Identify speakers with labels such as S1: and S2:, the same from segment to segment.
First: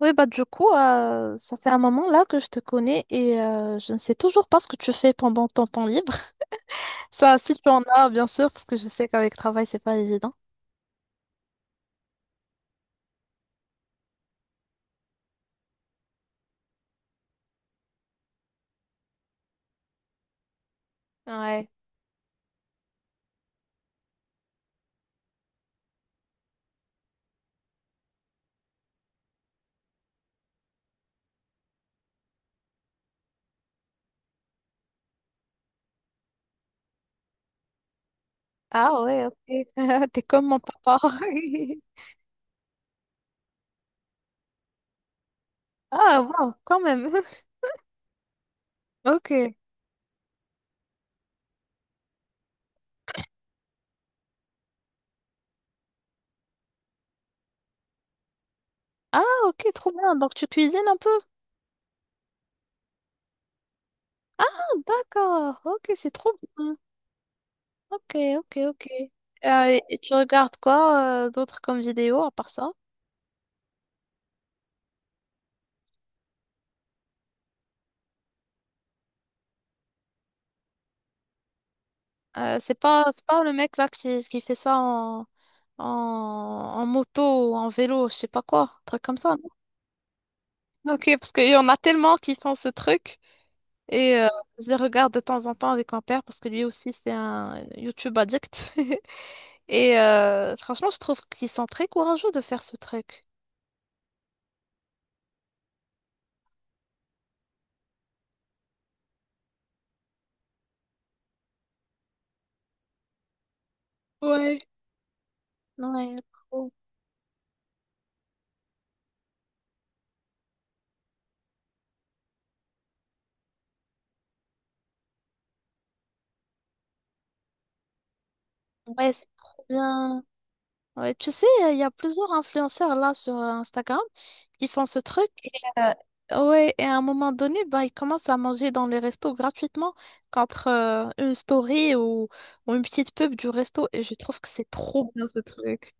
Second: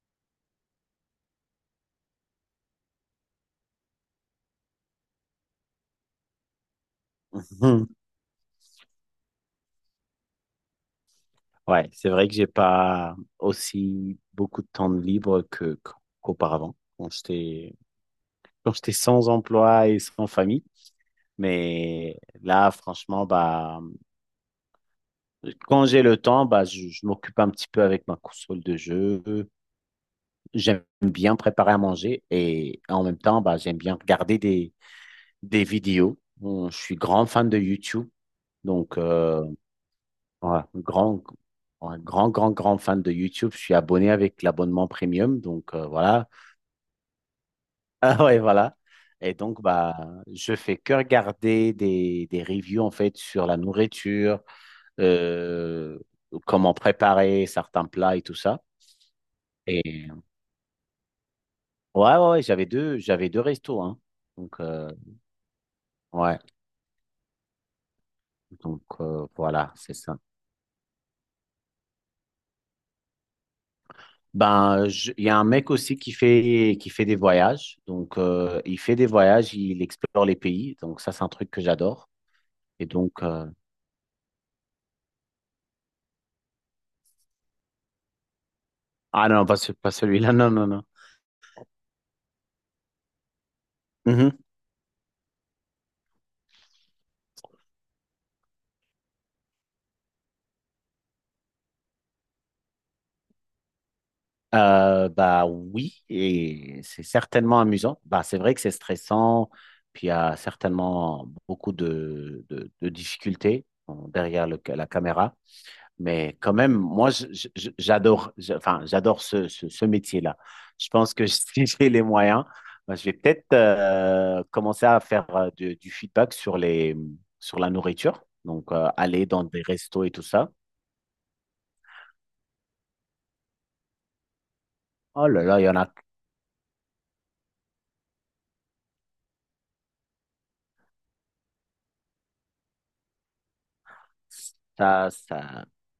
S1: Oui, bah du coup, ça fait un moment là que je te connais et je ne sais toujours pas ce que tu fais pendant ton temps libre. Ça, si tu en
S2: Mhm.
S1: as, bien sûr, parce que je sais qu'avec travail, c'est pas évident.
S2: Ouais, c'est vrai que j'ai pas aussi beaucoup de temps de libre que qu'auparavant, quand j'étais sans emploi et sans famille.
S1: Ouais.
S2: Mais là, franchement, bah quand j'ai le temps, bah je m'occupe un petit peu avec ma console de jeu. J'aime bien préparer à manger et en même temps, bah j'aime bien regarder des vidéos. Bon, je suis grand fan de YouTube. Donc,
S1: Ah ouais, ok. T'es comme mon
S2: ouais,
S1: papa.
S2: grand, ouais, grand, grand, grand fan de YouTube. Je suis abonné avec l'abonnement premium. Donc,
S1: Ah
S2: voilà.
S1: wow, quand même.
S2: Ah ouais, voilà. Et
S1: Ok.
S2: donc, bah, je fais que regarder des reviews, en fait, sur la nourriture, euh, comment préparer certains plats et tout ça.
S1: Ah ok, trop
S2: Et
S1: bien, donc tu cuisines un peu.
S2: ouais, ouais, ouais, j'avais deux restos, hein. Donc,
S1: D'accord. Ok, c'est trop
S2: ouais.
S1: bien. Ok, ok,
S2: Donc,
S1: ok.
S2: voilà, c'est
S1: Et tu
S2: ça.
S1: regardes quoi d'autre comme vidéo à part ça?
S2: Ben, il y a un mec aussi qui fait, des voyages. Donc, il fait des voyages, il explore les pays. Donc, ça, c'est un truc que j'adore.
S1: C'est
S2: Et
S1: pas,
S2: donc,
S1: c'est pas le mec là qui fait ça en, en moto ou en vélo, je sais pas quoi, un truc comme
S2: ah
S1: ça,
S2: non, pas, pas celui-là, non, non, non.
S1: non? Ok, parce qu'il y en a tellement qui font ce truc et
S2: Mhm.
S1: je les regarde de temps en temps avec mon père parce que lui aussi c'est un YouTube addict. Et franchement, je trouve qu'ils sont très courageux de faire ce truc.
S2: Bah oui, et c'est certainement amusant. Bah, c'est vrai que c'est stressant, puis il y a certainement beaucoup de difficultés bon, derrière
S1: Ouais.
S2: la caméra.
S1: Ouais,
S2: Mais quand même,
S1: trop.
S2: moi, j'adore, enfin, j'adore ce métier-là. Je pense que si j'ai les moyens, ben, je vais peut-être commencer à faire du feedback sur la nourriture. Donc,
S1: Ouais,
S2: aller
S1: c'est
S2: dans des
S1: trop
S2: restos et tout
S1: bien.
S2: ça.
S1: Ouais, tu sais, il y a plusieurs influenceurs là sur Instagram. Ils font ce
S2: Oh
S1: truc
S2: là
S1: et,
S2: là, il y en a.
S1: ouais, et à un moment donné, bah, ils commencent à manger dans les restos gratuitement contre une story ou une petite pub du resto. Et je trouve que c'est
S2: Ça,
S1: trop bien ce
S2: ça.
S1: truc.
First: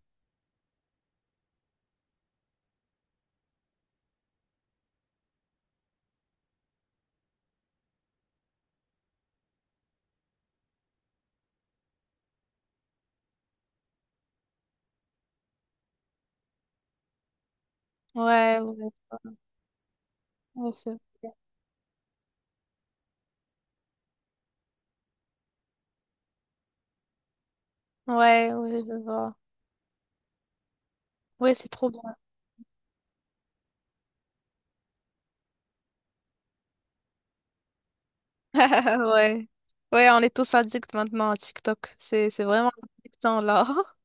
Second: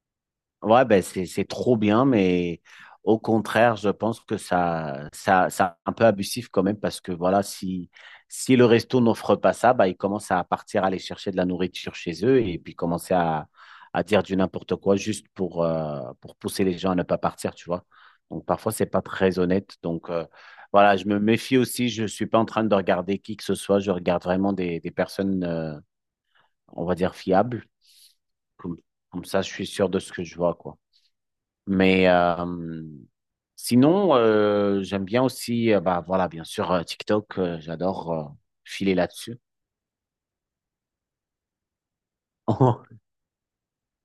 S2: Ouais, ben c'est trop bien, mais au contraire, je pense que ça ça c'est un peu abusif quand même parce que voilà, si le resto n'offre pas ça, bah ils commencent à partir aller chercher de la nourriture chez eux et puis commencer à dire du n'importe quoi juste pour pousser les gens à ne pas partir, tu vois. Donc
S1: Ouais,
S2: parfois c'est
S1: ouais,
S2: pas très honnête. Donc
S1: ouais,
S2: voilà, je me méfie aussi. Je suis pas en train de regarder qui que ce soit. Je regarde vraiment des personnes, on va dire fiables.
S1: ouais,
S2: Comme
S1: ouais, je
S2: comme
S1: vois.
S2: ça, je suis sûr de ce que je vois, quoi.
S1: Ouais, c'est trop bien.
S2: Mais sinon, j'aime bien aussi, bah voilà, bien sûr, TikTok, j'adore filer là-dessus.
S1: Ouais. Ouais, on est tous addicts maintenant à TikTok. C'est vraiment addictant là.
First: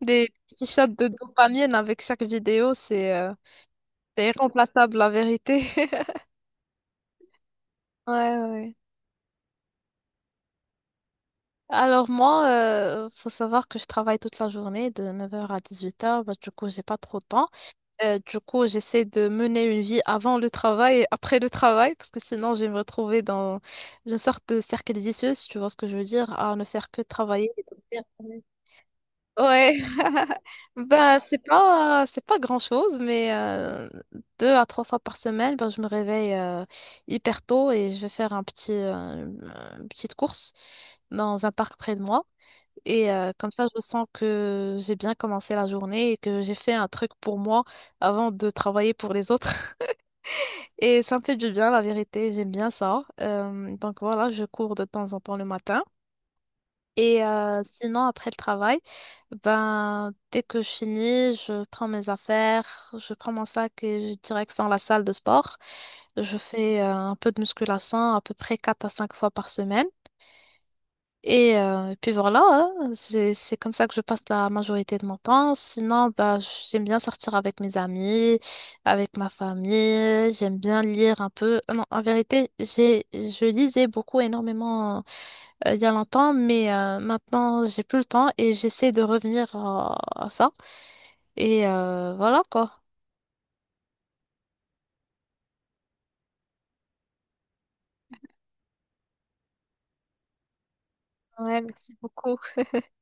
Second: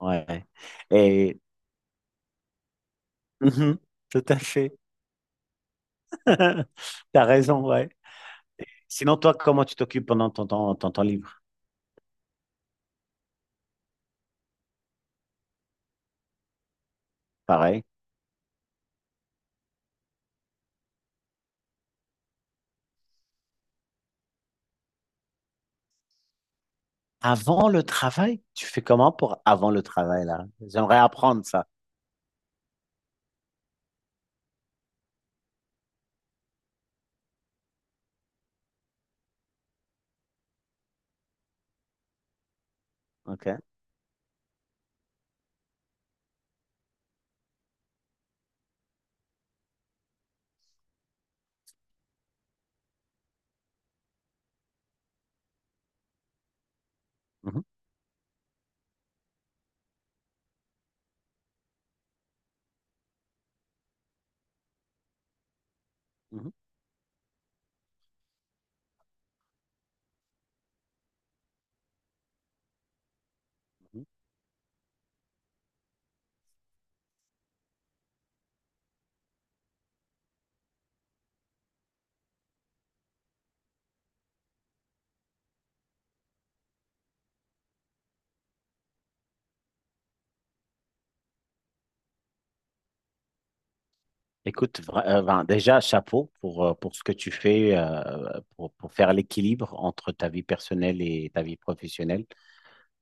S1: Des
S2: Ouais.
S1: petits shots de
S2: Et
S1: dopamine avec chaque vidéo, c'est euh,
S2: Mhm, tout
S1: c'est
S2: à fait.
S1: irremplaçable, la vérité.
S2: T'as raison, ouais.
S1: Ouais, ouais.
S2: Sinon, toi, comment tu t'occupes pendant ton temps libre?
S1: Alors moi, faut savoir que je travaille toute la journée de 9h à 18h, bah, du coup j'ai pas trop de temps.
S2: Pareil.
S1: Du coup j'essaie de mener une vie avant le travail et après le travail, parce que sinon je vais me retrouver dans une sorte de cercle vicieux, si tu vois ce que je veux dire, à ne faire que travailler
S2: Avant le
S1: dormir.
S2: travail? Tu fais comment pour avant
S1: Ouais,
S2: le travail, là? J'aimerais
S1: ben c'est
S2: apprendre ça.
S1: pas c'est pas grand-chose, mais deux à trois fois par semaine, ben, je me réveille hyper tôt et je vais faire un petit une petite course dans un parc près de moi. Et comme
S2: OK.
S1: ça, je sens que j'ai bien commencé la journée et que j'ai fait un truc pour moi avant de travailler pour les autres. Et ça me fait du bien, la vérité, j'aime bien ça. Donc voilà, je cours de temps en temps le matin. Et
S2: Mhm,
S1: sinon, après le travail, ben, dès que je finis, je prends mes affaires, je prends mon sac et je direction la salle de sport. Je
S2: mhm.
S1: fais un peu de musculation à peu près 4 à 5 fois par semaine. Et puis voilà, hein, c'est comme ça que je passe la majorité de mon temps. Sinon, bah, j'aime bien sortir avec mes amis, avec ma famille. J'aime bien lire un peu. Non, en vérité, j'ai je lisais beaucoup énormément il y a longtemps, mais maintenant j'ai plus le temps et j'essaie de revenir à ça. Et voilà quoi.
S2: Écoute, ben, déjà, chapeau pour ce que tu fais pour faire l'équilibre entre ta vie personnelle et ta vie
S1: Ouais, merci
S2: professionnelle.
S1: beaucoup.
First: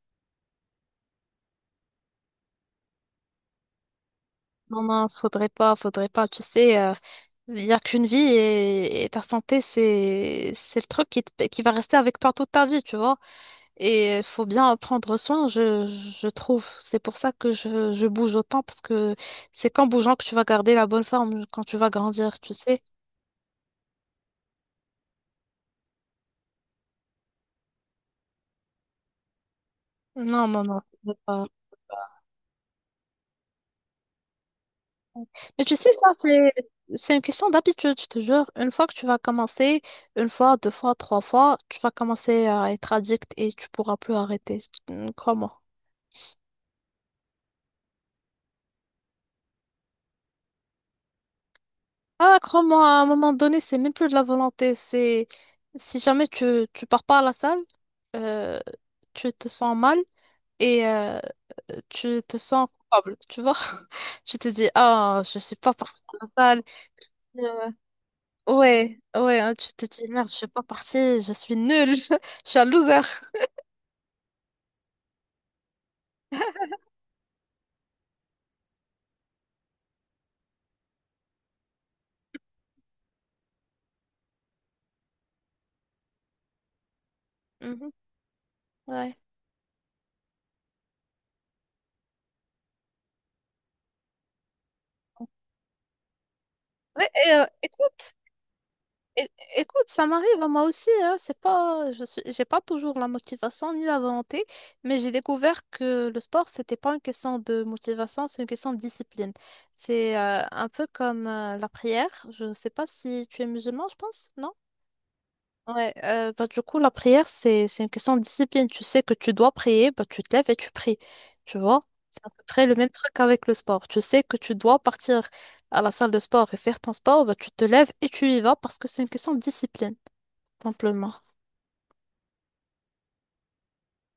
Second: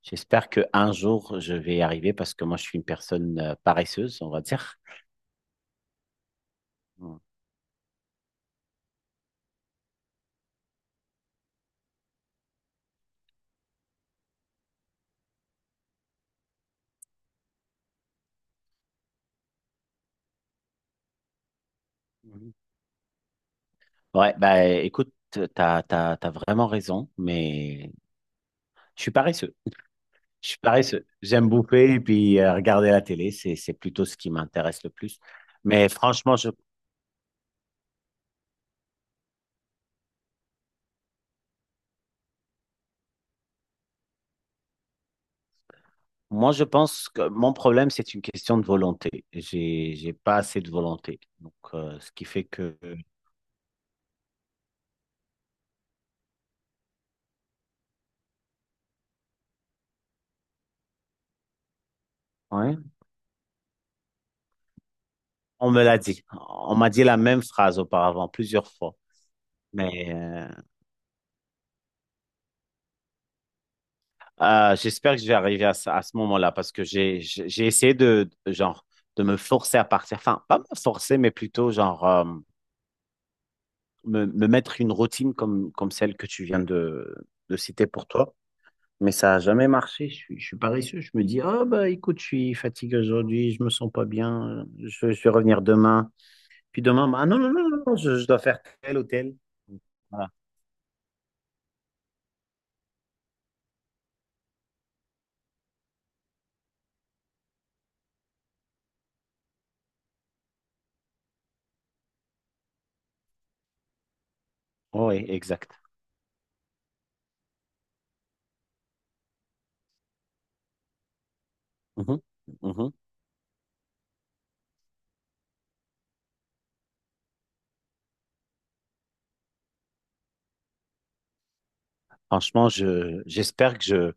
S2: J'espère que un jour, je vais y arriver parce que moi, je suis une personne paresseuse, on va dire.
S1: Non, non, faudrait pas, faudrait pas. Tu sais,
S2: Mm.
S1: il n'y a qu'une vie et ta santé, c'est le truc qui va rester avec toi toute ta vie, tu vois. Et il faut bien en prendre soin, je trouve. C'est pour ça que je bouge autant, parce que c'est qu'en bougeant que tu vas garder la bonne forme quand tu vas grandir,
S2: Mhm.
S1: tu sais.
S2: Ouais, bah écoute, t'as vraiment raison, mais je suis paresseux.
S1: Non,
S2: Je suis
S1: non, non,
S2: paresseux.
S1: faudrait pas.
S2: J'aime bouffer et puis regarder la télé, c'est plutôt ce qui m'intéresse le plus.
S1: Mais tu
S2: Mais
S1: sais, ça,
S2: franchement,
S1: c'est,
S2: je
S1: c'est une question d'habitude, je te jure. Une fois que tu vas commencer, une fois, deux fois, trois fois, tu vas commencer à être addict et tu pourras plus arrêter. Crois-moi.
S2: Moi, je pense que mon problème, c'est une question de volonté. J'ai pas assez de volonté. Donc, ce qui
S1: Ah,
S2: fait que,
S1: crois-moi, à un moment donné, c'est même plus de la volonté. C'est si jamais tu pars pas à la salle, euh, tu te sens mal et tu te sens
S2: ouais,
S1: coupable, tu vois? Tu te dis, ah, je suis
S2: on
S1: pas
S2: me l'a
S1: partie
S2: dit.
S1: à la salle.
S2: On m'a dit la même
S1: Euh,
S2: phrase auparavant, plusieurs fois.
S1: ouais, ouais, hein, tu te dis,
S2: Mais
S1: merde, je suis pas partie, je suis nulle, je suis un loser.
S2: j'espère que je vais arriver à ce moment-là parce que j'ai essayé genre, de me forcer à partir. Enfin, pas me forcer, mais plutôt, genre, me mettre une routine comme celle que tu viens de citer
S1: Mhm,
S2: pour toi. Mais
S1: ouais.
S2: ça n'a jamais marché. Je suis paresseux. Je me dis, ah bah écoute, je suis fatigué aujourd'hui, je me sens pas bien, je vais revenir demain. Puis demain,
S1: Ouais,
S2: bah, ah
S1: et,
S2: non, non, non, non, non,
S1: écoute.
S2: je dois faire tel ou
S1: É-
S2: tel.
S1: Écoute, ça
S2: Voilà.
S1: m'arrive à moi aussi, hein. C'est pas, je suis, j'ai pas toujours la motivation ni la volonté, mais j'ai découvert que le sport, c'était pas une question de motivation, c'est une question de discipline. C'est un peu comme la prière. Je sais pas si tu es musulman, je pense, non?
S2: Oui, exact.
S1: Ouais, bah, du coup, la prière, c'est une question de discipline. Tu sais que tu dois prier, bah, tu te lèves et tu pries. Tu vois?
S2: Mhm,
S1: C'est à peu près le même
S2: mhm.
S1: truc avec le sport. Tu sais que tu dois partir à la salle de sport et faire ton sport, bah, tu te lèves et tu y vas parce que c'est une question de discipline simplement.
S2: Franchement, j'espère que je,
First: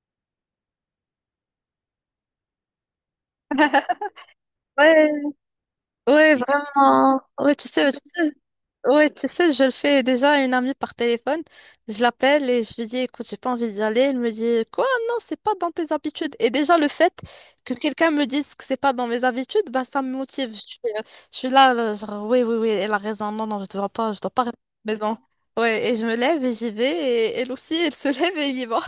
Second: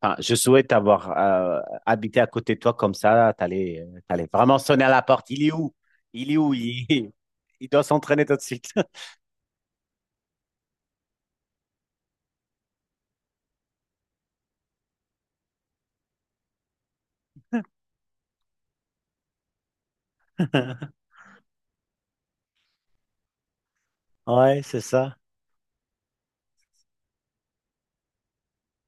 S2: enfin, je souhaite avoir habité à côté de toi comme ça. T'allais vraiment sonner à la
S1: Ouais,
S2: porte. Il est où? Il
S1: ouais,
S2: est où? Il,
S1: vraiment. Ouais, tu
S2: il doit
S1: sais,
S2: s'entraîner tout de suite.
S1: ouais, tu sais, je le fais déjà à une amie par téléphone. Je l'appelle et je lui dis, écoute, j'ai pas envie d'y aller. Elle me dit, quoi? Non, c'est pas dans tes habitudes. Et déjà, le fait que quelqu'un me dise que c'est pas dans mes habitudes, bah, ça me motive. Je suis, euh, je suis là, là, genre, oui, oui, oui, elle a raison. Non, non, je dois pas rester
S2: Ouais, c'est
S1: à la
S2: ça.
S1: maison. Ouais, et je me lève et j'y vais. Et elle aussi, elle se lève et elle y va.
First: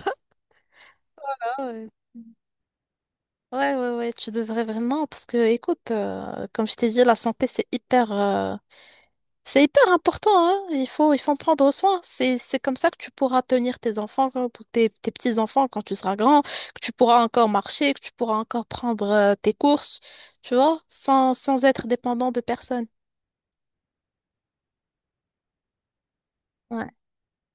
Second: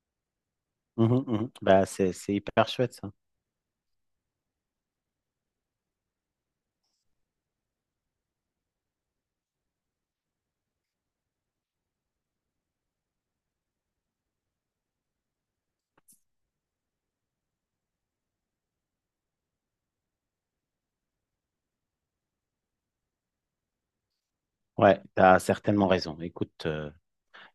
S2: Mhm, mhm.
S1: Ah
S2: Bah,
S1: ouais.
S2: c'est hyper chouette, ça.
S1: Ouais, ouais, ouais, tu devrais vraiment, parce que, écoute, comme je t'ai dit, la santé, c'est hyper important, hein. Il faut en prendre soin. C'est comme ça que tu pourras tenir tes enfants, ou tes, petits-enfants quand tu seras grand, que tu pourras encore marcher, que tu pourras encore prendre, tes courses, tu vois, sans être dépendant de personne.
S2: Ouais, tu as certainement raison. Écoute,
S1: Ouais.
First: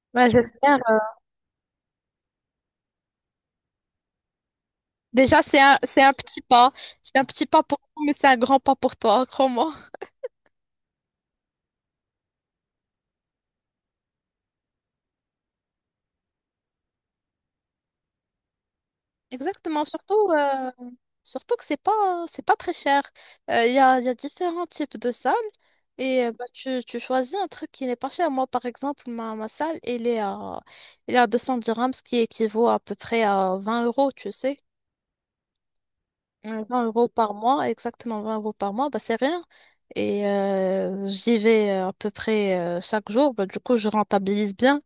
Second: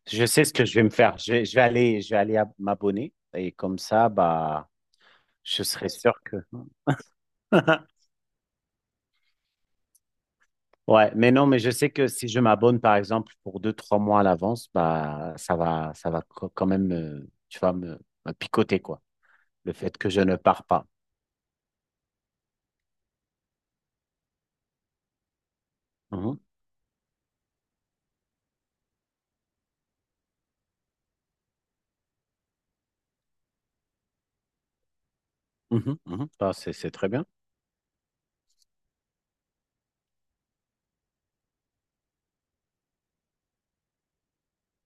S2: je
S1: Ouais,
S2: sais ce que je
S1: j'espère.
S2: vais me faire. Je vais aller m'abonner et comme ça, bah,
S1: Déjà,
S2: je serai
S1: c'est un
S2: sûr que.
S1: petit pas. C'est un petit pas pour nous, mais c'est un grand pas pour toi, crois-moi.
S2: Ouais, mais non, mais je sais que si je m'abonne, par exemple, pour deux, trois mois à l'avance, bah, ça va, quand même, tu vas me picoter, quoi, le
S1: Exactement,
S2: fait que je ne pars pas.
S1: Surtout que c'est pas très cher. Il y a différents types de salles et
S2: Mhm,
S1: bah, tu choisis un truc qui n'est pas cher. Moi, par exemple, ma salle, elle est à 200 dirhams, ce qui équivaut à peu près à 20 euros, tu sais.
S2: mhm, mhm. Ah, c'est,
S1: 20
S2: c'est
S1: euros
S2: très bien.
S1: par mois, exactement 20 € par mois, bah, c'est rien. Et j'y vais à peu près chaque jour. Bah, du coup, je rentabilise bien.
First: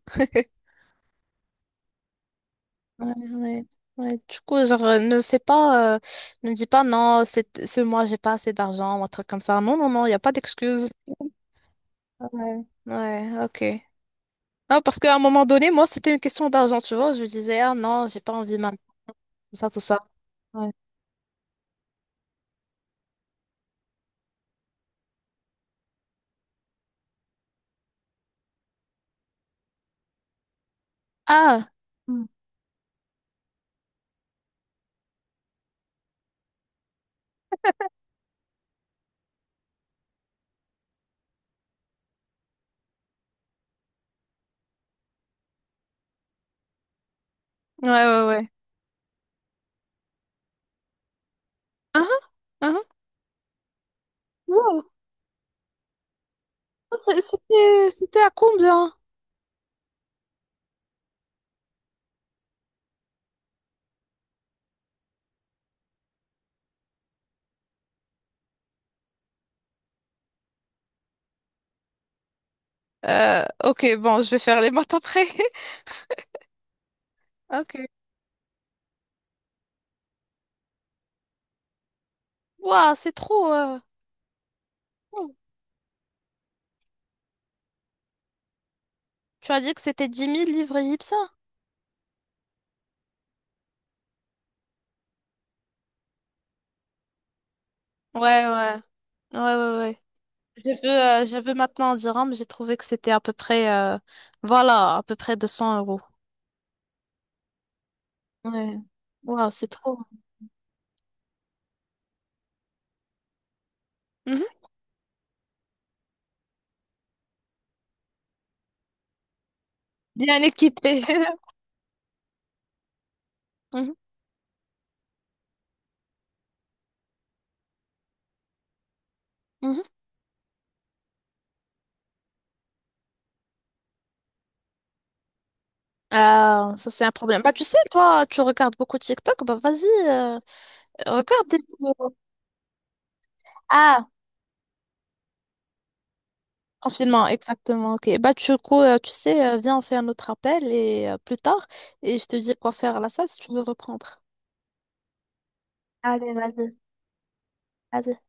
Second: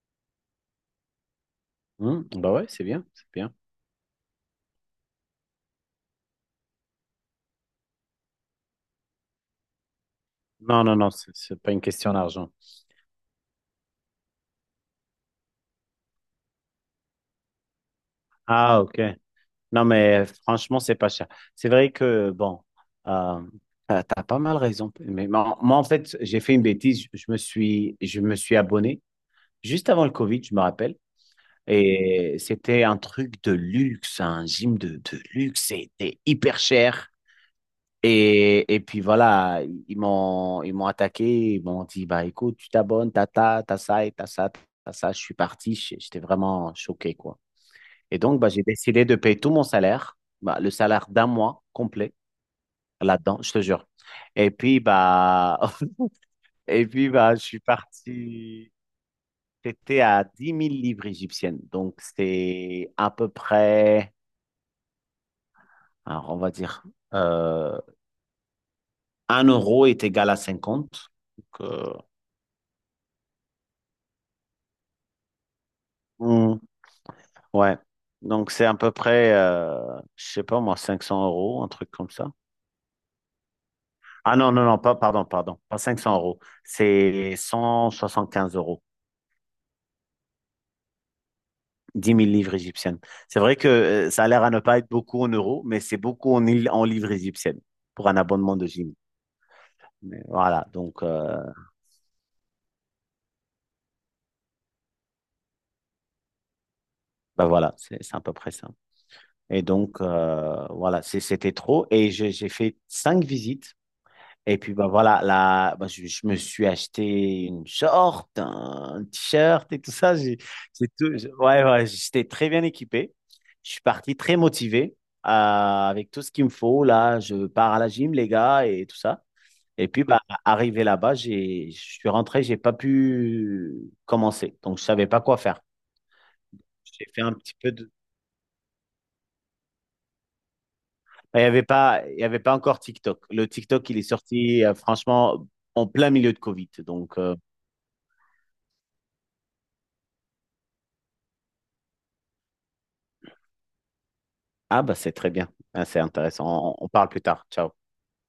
S2: Mhm. Bah ouais, c'est bien,
S1: Ouais,
S2: c'est bien.
S1: ouais, ouais. Du coup, genre, ne fais pas, ne me dis pas non, c'est, ce mois, j'ai pas assez d'argent ou un truc comme ça. Non, non, non, il n'y a pas
S2: Non,
S1: d'excuse.
S2: non, non, c'est pas une question d'argent.
S1: Ouais. Ouais, ok. Ah, parce qu'à un moment donné, moi, c'était une question d'argent, tu vois. Je me disais, ah non, j'ai pas envie maintenant,
S2: Ah, ok.
S1: tout ça, tout
S2: Non,
S1: ça.
S2: mais
S1: Ouais.
S2: franchement, c'est pas cher. C'est vrai que, bon, euh, t'as pas mal raison. Mais moi, en fait, j'ai fait une bêtise. Je me suis abonné juste avant le Covid, je me rappelle.
S1: Ah! Hmm.
S2: Et c'était un truc de luxe, un gym de luxe. C'était hyper cher. Et puis voilà, ils m'ont attaqué. Ils m'ont dit, bah écoute, tu t'abonnes, t'as ça et t'as ça, t'as ça. Je suis parti. J'étais vraiment choqué, quoi.
S1: Ouais,
S2: Et
S1: ouais,
S2: donc, bah,
S1: ouais.
S2: j'ai décidé de payer tout mon salaire, bah, le salaire d'un mois
S1: Ah,
S2: complet
S1: ah, ah.
S2: là-dedans, je te jure. Et puis,
S1: Wow.
S2: bah, et puis, bah, je suis
S1: C'était à
S2: parti.
S1: combien?
S2: C'était à 10 000 livres égyptiennes. Donc, c'est à peu près, alors, on va dire, euh, 1 euro est égal à 50. Donc,
S1: Ok, bon, je vais faire les maths après.
S2: hmm,
S1: Ok.
S2: ouais. Donc, c'est à peu près, je sais pas moi, 500 euros, un truc comme ça.
S1: Waouh, c'est trop.
S2: Ah non, non, non, pas, pardon,
S1: Ouh.
S2: pardon, pas 500 euros. C'est 175 euros.
S1: Tu as dit que c'était 10 000 livres égyptiens?
S2: 10 000 livres égyptiennes. C'est vrai que ça a l'air à ne pas être beaucoup en euros, mais c'est beaucoup en livres égyptiennes pour un
S1: Ouais,
S2: abonnement de
S1: ouais.
S2: gym.
S1: Ouais, ouais, ouais.
S2: Mais voilà,
S1: J'ai vu,
S2: donc
S1: euh, j'ai vu maintenant en dirham, j'ai trouvé que c'était à peu près, voilà, à peu près 200 euros.
S2: bah voilà, c'est à peu près ça.
S1: Ouais. Waouh,
S2: Et
S1: c'est trop.
S2: donc voilà, c'était trop. Et j'ai fait cinq visites.
S1: Mhm.
S2: Et puis bah voilà, là, bah, je me suis acheté une short, un t-shirt et tout ça. J'ai
S1: Bien
S2: j'ai
S1: équipé.
S2: tout, ouais, ouais, j'étais très bien équipé. Je suis
S1: Mhm,
S2: parti très motivé avec tout ce qu'il me faut. Là, je pars à la gym, les gars, et tout ça.
S1: mhm.
S2: Et puis, bah, arrivé là-bas, je suis rentré, j'ai pas pu commencer. Donc, je savais pas quoi faire.
S1: Ah, ça, c'est
S2: J'ai
S1: un
S2: fait un
S1: problème. Bah,
S2: petit
S1: tu
S2: peu
S1: sais,
S2: de,
S1: toi, tu regardes beaucoup TikTok, bah, vas-y,
S2: enfin, Il y
S1: regarde des
S2: avait pas,
S1: vidéos.
S2: il y avait pas encore TikTok. Le TikTok, il est
S1: Ah,
S2: sorti, franchement, en plein milieu de Covid. Donc,
S1: confinement, exactement, ok. Bah, du coup, tu sais, viens, on fait un autre appel et plus tard, et je te dis quoi faire à la salle si tu veux reprendre.
S2: ah, bah, c'est très bien. Ah, c'est
S1: Allez,
S2: intéressant.
S1: vas-y.
S2: On parle plus tard. Ciao.
S1: Vas-y.